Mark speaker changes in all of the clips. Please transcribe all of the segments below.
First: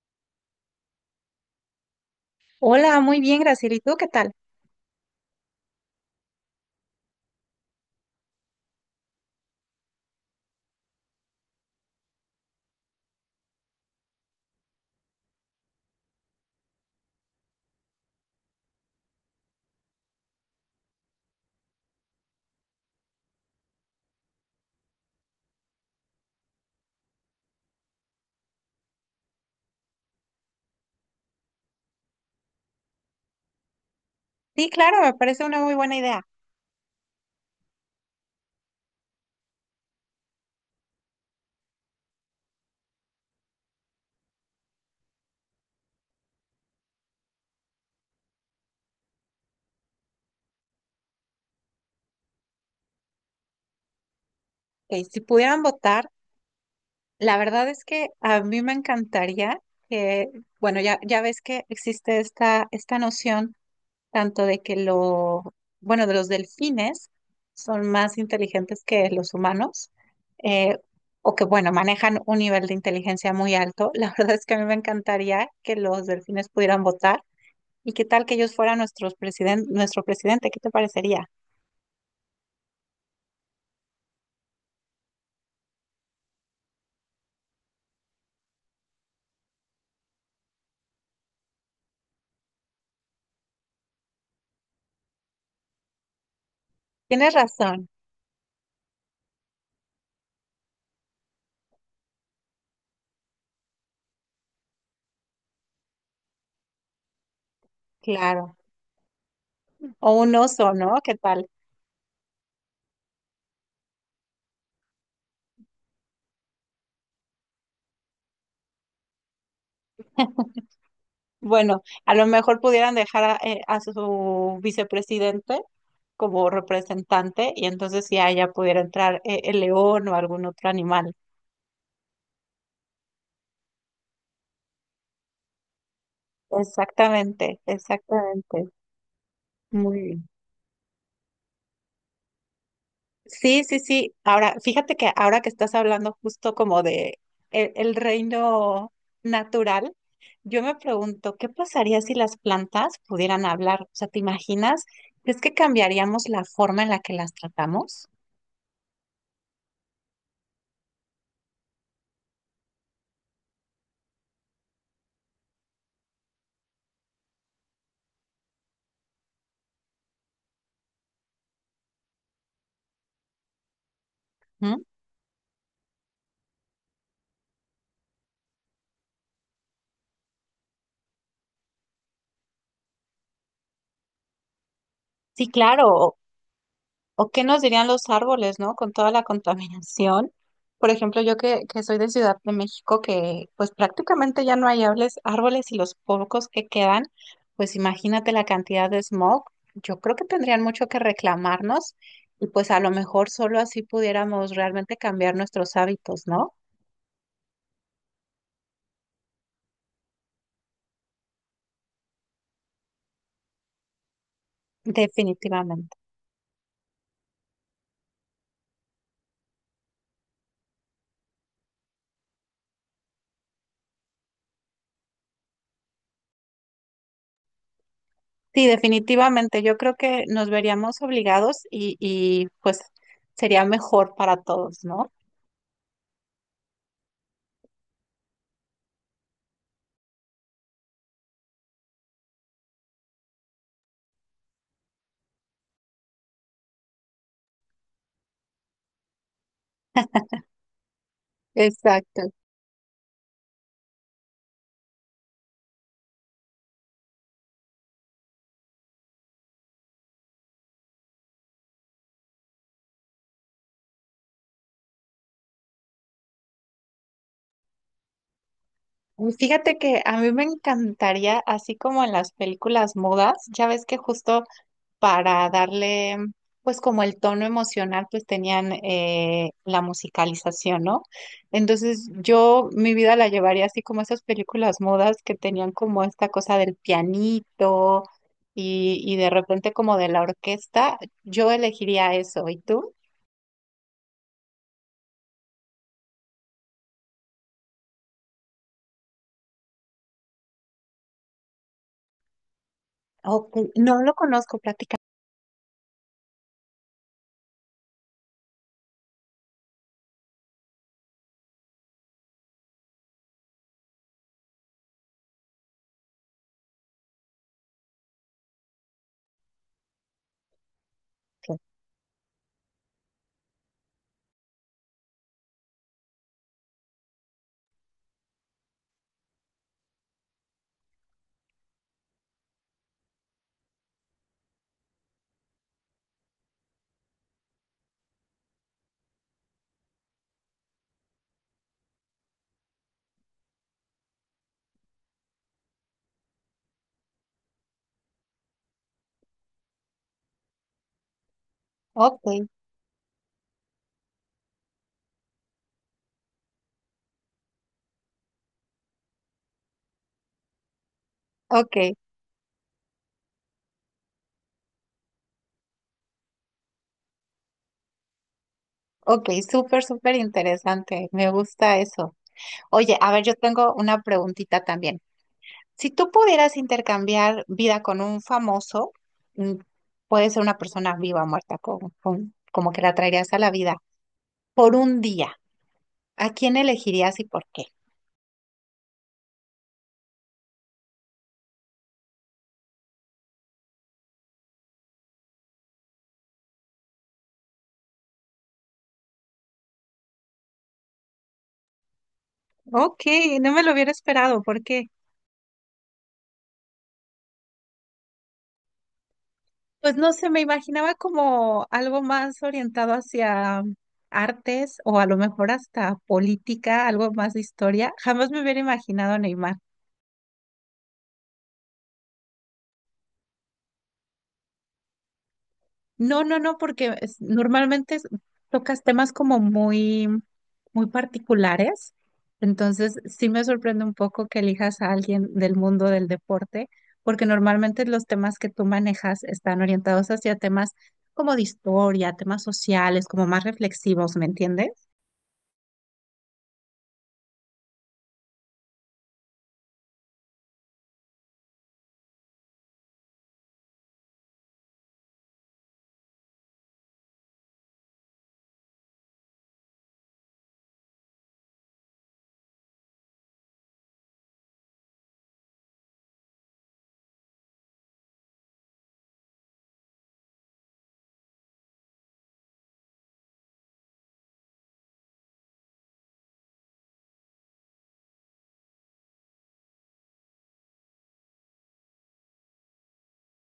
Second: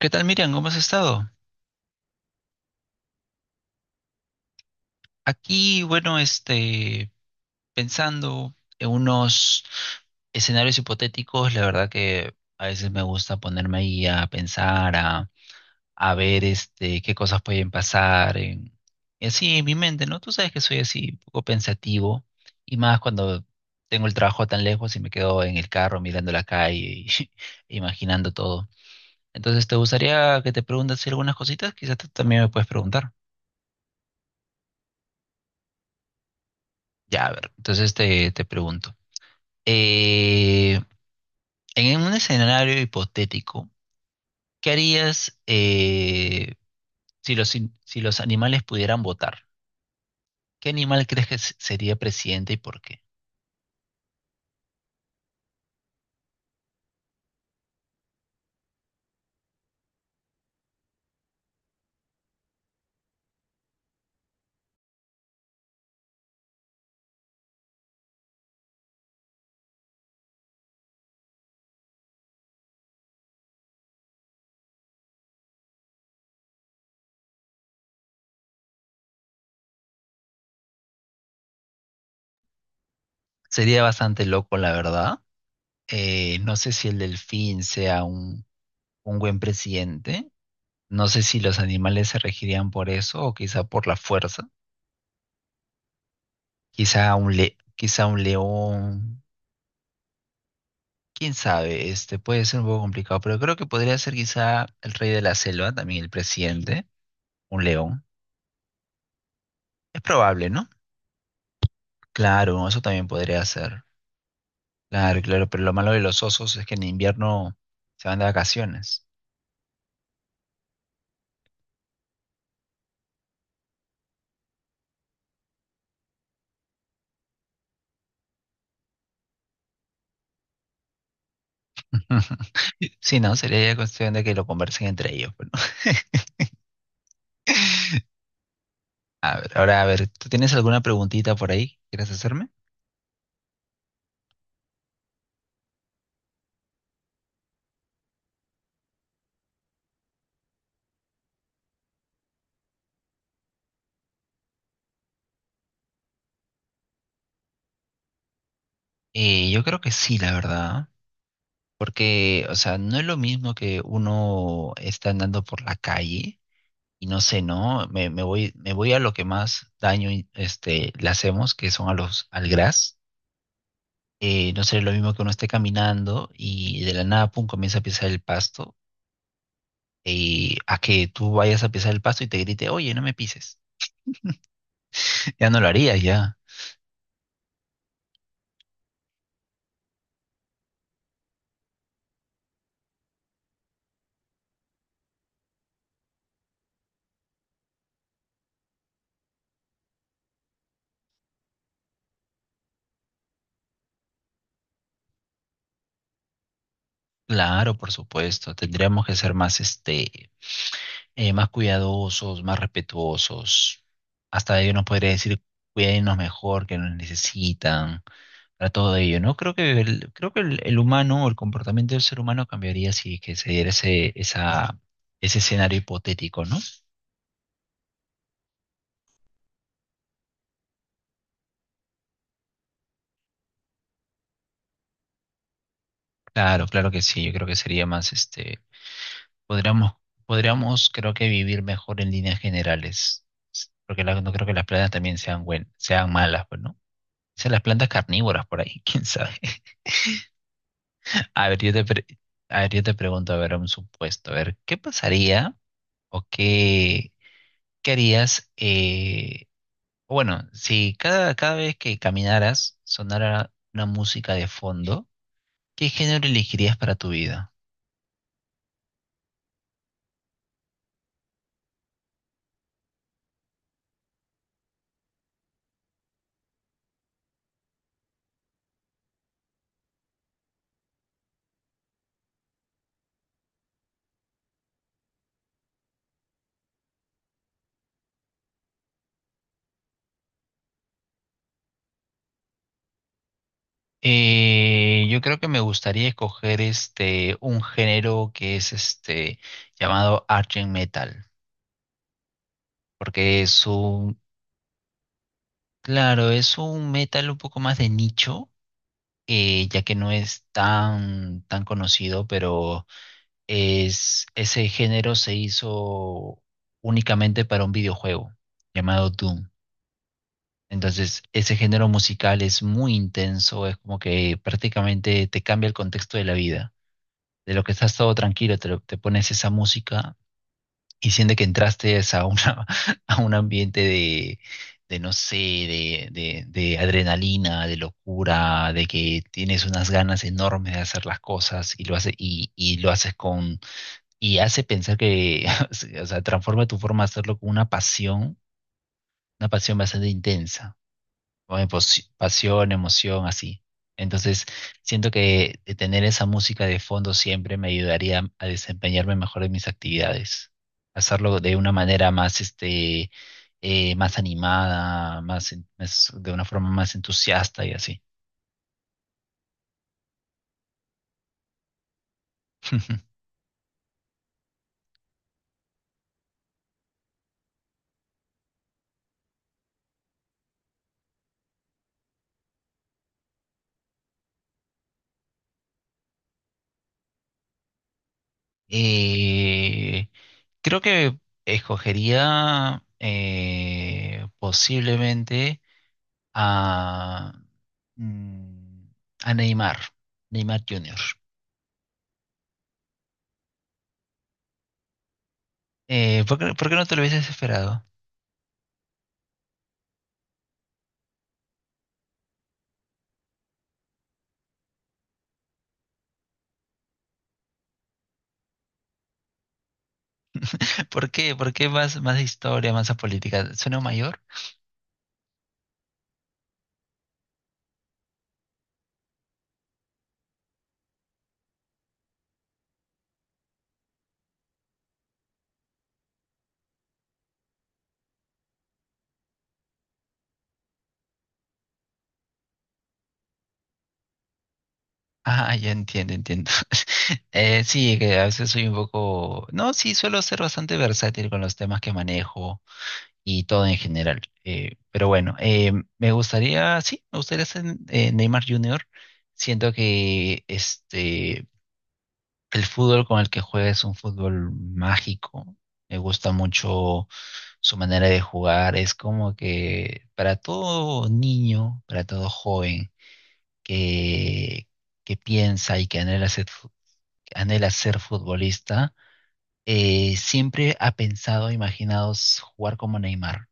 Speaker 1: ¿Qué tal, Miriam? ¿Cómo has estado?
Speaker 2: Hola, muy bien, Graciela. ¿Y tú qué tal?
Speaker 1: Aquí, bueno, pensando en unos escenarios hipotéticos. La verdad que a veces me gusta ponerme ahí a pensar, a ver, qué cosas pueden pasar, y así en mi mente, ¿no? Tú sabes que soy así, un poco pensativo, y más cuando tengo el trabajo tan lejos y me quedo en el carro mirando la calle y imaginando todo. Entonces, ¿te gustaría que te preguntas algunas cositas? Quizás tú también me puedes preguntar.
Speaker 2: Sí, claro, me parece una muy buena idea.
Speaker 1: Ya, a ver, entonces te pregunto. eh, en un escenario hipotético, ¿qué harías si si los animales pudieran votar? ¿Qué animal crees que sería presidente y por qué?
Speaker 2: Ok, si pudieran votar, la verdad es que a mí me encantaría que, bueno, ya ves que existe esta noción tanto de que lo, bueno, de los delfines son más inteligentes que los humanos, eh, o que, bueno, manejan un nivel de inteligencia muy alto. La verdad es que a mí me encantaría que los delfines pudieran votar. ¿Y qué tal que ellos fueran nuestros nuestro presidente? ¿Qué te parecería?
Speaker 1: Sería bastante loco, la verdad. No sé si el delfín sea un buen presidente. No sé si los animales se regirían por eso o quizá por la fuerza. Quizá
Speaker 2: Tienes razón,
Speaker 1: quizá un león. Quién sabe, este puede ser un poco complicado, pero creo que podría ser quizá el rey de la selva, también el presidente, un león.
Speaker 2: claro.
Speaker 1: Es
Speaker 2: O un
Speaker 1: probable, ¿no?
Speaker 2: oso, ¿no? ¿Qué tal?
Speaker 1: Claro, eso también podría ser. Claro, claro, pero lo malo de los osos es que en invierno se van de vacaciones.
Speaker 2: Bueno, a lo mejor pudieran dejar a su vicepresidente como representante y entonces ya pudiera entrar el león o algún otro animal.
Speaker 1: Sí, no, sería ya cuestión de que lo conversen entre ellos, pues, ¿no?
Speaker 2: Exactamente, exactamente.
Speaker 1: A ver, ahora, a
Speaker 2: Muy
Speaker 1: ver, ¿tú
Speaker 2: bien.
Speaker 1: tienes alguna preguntita por ahí que quieras hacerme?
Speaker 2: Sí, sí, sí. Ahora, fíjate que ahora que estás hablando justo como de el reino natural, yo me pregunto, ¿qué pasaría si las plantas pudieran hablar? O sea, ¿te imaginas? ¿Crees que cambiaríamos la forma en la que las tratamos?
Speaker 1: Yo creo que sí, la verdad, porque, o sea, no es lo mismo que uno está andando por la calle. Y no sé, ¿no? Me voy, me voy a lo que más daño y, este, le hacemos, que son a los, al gras. No
Speaker 2: ¿Mm?
Speaker 1: sé, lo mismo que uno esté caminando y de la nada, pum, comienza a pisar el pasto. Y a que tú vayas a pisar el pasto y te grite, oye, no me pises.
Speaker 2: Sí,
Speaker 1: Ya no lo harías,
Speaker 2: claro.
Speaker 1: ya.
Speaker 2: ¿O qué nos dirían los árboles, ¿no? Con toda la contaminación. Por ejemplo, yo que soy de Ciudad de México, que pues prácticamente ya no hay árboles y los pocos que quedan, pues imagínate la cantidad de smog. Yo creo que tendrían mucho que reclamarnos y pues a lo mejor solo así pudiéramos realmente cambiar nuestros hábitos, ¿no?
Speaker 1: Claro, por supuesto. Tendríamos que ser más, este, más cuidadosos, más respetuosos. Hasta ellos nos podría decir,
Speaker 2: Definitivamente.
Speaker 1: cuídenos mejor, que nos necesitan, para todo ello, ¿no? Creo que el humano o el comportamiento del ser humano cambiaría si que se diera esa, ese escenario hipotético, ¿no?
Speaker 2: Sí, definitivamente. Yo creo que nos veríamos obligados y pues sería mejor para todos, ¿no?
Speaker 1: Claro, claro que sí, yo creo que sería más, este, podríamos, podríamos, creo que vivir mejor en líneas generales, porque no creo que las plantas también sean buen, sean malas, pues, ¿no? Sean las plantas carnívoras por ahí, quién sabe. A ver,
Speaker 2: Exacto.
Speaker 1: a ver, yo te pregunto, a ver, un supuesto, a ver, ¿qué pasaría o qué, qué harías? Bueno, si cada vez que caminaras sonara una música de fondo, ¿qué género elegirías para tu vida?
Speaker 2: Fíjate que a mí me encantaría, así como en las películas mudas, ya ves que justo para darle, pues como el tono emocional, pues tenían la musicalización, ¿no? Entonces yo mi vida la llevaría así como esas películas mudas que tenían como esta cosa del pianito y de repente como de la orquesta, yo elegiría eso. ¿Y tú?
Speaker 1: Yo creo que me gustaría escoger este un género que es este llamado Argent Metal, porque
Speaker 2: Ok,
Speaker 1: es
Speaker 2: no lo
Speaker 1: un,
Speaker 2: conozco, platícame.
Speaker 1: claro, es un metal un poco más de nicho, ya que no es tan conocido, pero es, ese género se hizo únicamente para un videojuego llamado Doom. Entonces, ese género musical es muy intenso, es como que prácticamente te cambia el contexto de la vida. De lo que estás todo tranquilo, te pones esa música y sientes que entraste a, una, a un ambiente de no sé, de adrenalina, de locura, de que tienes unas ganas enormes de hacer las cosas y lo hace, y lo haces con, y hace pensar que, o sea, transforma tu forma de hacerlo con una pasión bastante intensa con
Speaker 2: Ok,
Speaker 1: pasión, emoción, así. Entonces, siento que de tener esa música de fondo siempre me ayudaría a desempeñarme mejor en mis actividades, hacerlo de una
Speaker 2: ok.
Speaker 1: manera más, este, más animada, más, de una forma más entusiasta y así.
Speaker 2: Ok, súper, súper interesante. Me gusta eso. Oye, a ver, yo tengo una preguntita también. Si tú pudieras intercambiar vida con un famoso, mm, puede ser una persona viva o muerta, como que la traerías a la vida por un día, ¿a quién elegirías y por qué?
Speaker 1: Eh, creo que escogería posiblemente a, mm, a Neymar, Neymar Jr.
Speaker 2: Ok, no me lo hubiera esperado, ¿por qué?
Speaker 1: Por qué no te lo hubieses esperado?
Speaker 2: Pues no sé, me imaginaba como algo más orientado hacia artes o a lo mejor hasta política, algo más de historia. Jamás me hubiera imaginado Neymar.
Speaker 1: ¿Por qué? ¿Por qué más, más historia, más a política? ¿Suena mayor?
Speaker 2: No, no, no, porque normalmente tocas temas como muy, muy particulares. Entonces, sí me sorprende un poco que elijas a alguien del mundo del deporte, porque normalmente los temas que tú manejas están orientados hacia temas como de historia, temas sociales, como más reflexivos, ¿me entiendes?
Speaker 1: Ah, ya entiendo, entiendo. Sí, que a veces soy un poco... No, sí, suelo ser bastante versátil con los temas que manejo y todo en general. Pero bueno, me gustaría, sí, me gustaría ser Neymar Jr. Siento que este, el fútbol con el que juega es un fútbol mágico. Me gusta mucho su manera de jugar. Es como que para todo niño, para todo joven que, que piensa y que anhela ser, que anhela ser futbolista, siempre ha pensado, imaginado jugar como Neymar.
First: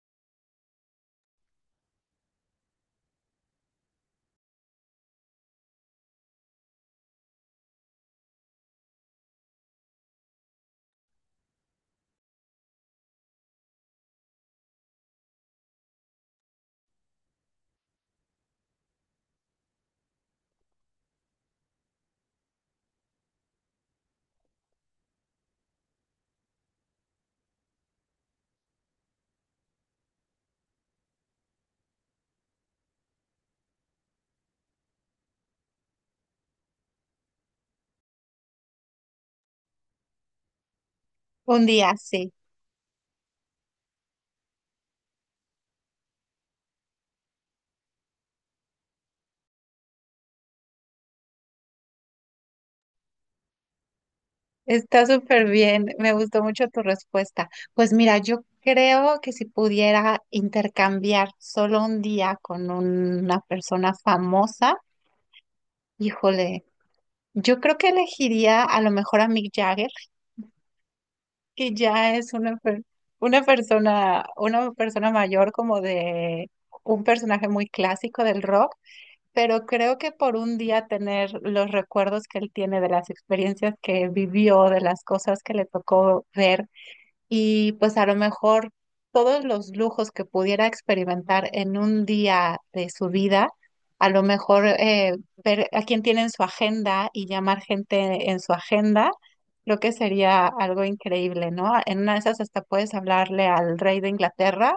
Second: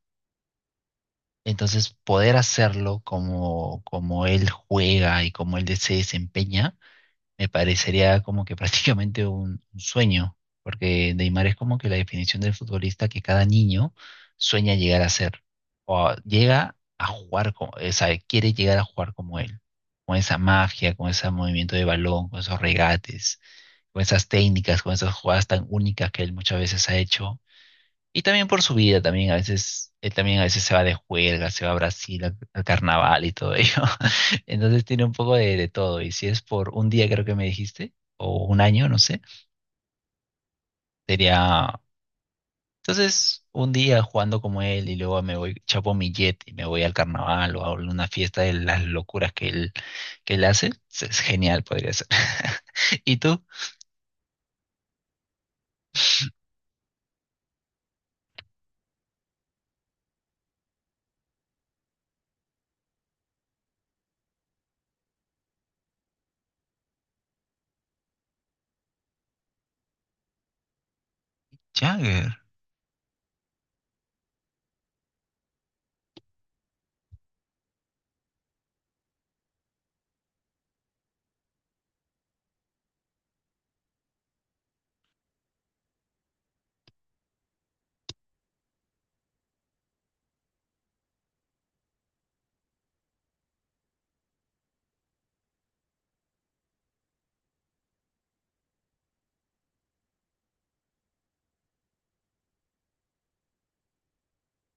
Speaker 1: Entonces, poder hacerlo como, como él juega y como él se desempeña me parecería como que prácticamente un sueño, porque Neymar es como que la definición del futbolista que cada niño sueña llegar a ser, llega a jugar, como, o sea, quiere llegar a jugar como él, con esa magia, con ese movimiento de balón, con esos regates, con esas técnicas, con esas jugadas tan únicas que él muchas veces ha hecho y también por su vida, también a veces, él también a veces se va de juerga, se va a Brasil al, al carnaval y todo ello. Entonces tiene un poco de todo. Y si es por un día, creo que me dijiste, o un año, no sé,
Speaker 2: Un
Speaker 1: sería...
Speaker 2: día, sí.
Speaker 1: Entonces, un día jugando como él y luego me voy, chapo mi jet y me voy al carnaval o a una fiesta de las locuras que que él hace, es genial, podría ser. ¿Y tú?
Speaker 2: Está súper bien, me gustó mucho tu respuesta. Pues mira, yo creo que si pudiera intercambiar solo un día con una persona famosa, híjole, yo creo que elegiría a lo mejor a Mick Jagger, que ya es
Speaker 1: Jagger,
Speaker 2: una persona mayor como de un personaje muy clásico del rock, pero creo que por un día tener los recuerdos que él tiene de las experiencias que vivió, de las cosas que le tocó ver y pues a lo mejor todos los lujos que pudiera experimentar en un día de su vida, a lo mejor ver a quién tiene en su agenda y llamar gente en su agenda, creo que sería algo increíble, ¿no? En una de esas hasta puedes hablarle al rey de Inglaterra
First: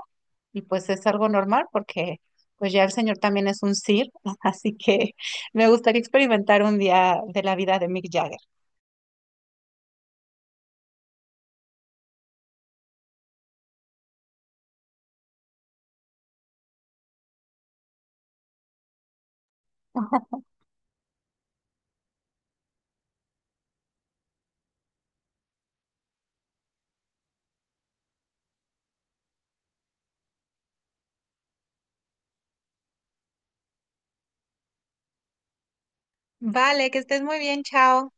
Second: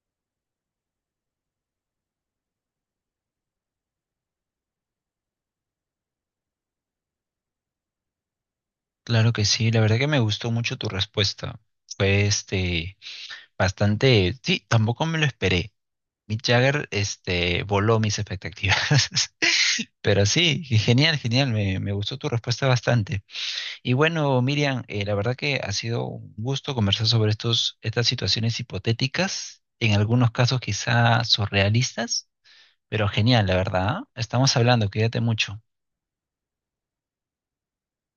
Speaker 2: y pues es algo normal porque pues ya el señor también es un sir, así que me gustaría experimentar un día de la vida de Mick Jagger.
Speaker 1: claro que sí, la verdad que me gustó mucho tu respuesta. Fue este... Bastante, sí, tampoco me lo esperé. Mick Jagger, este, voló mis expectativas. Pero sí, genial, genial, me gustó tu respuesta bastante. Y bueno, Miriam, la verdad que ha sido un gusto conversar sobre estas situaciones hipotéticas, en algunos casos quizá surrealistas, pero genial, la verdad. ¿Ah? Estamos hablando, cuídate mucho.
Speaker 2: Vale, que estés muy bien, chao.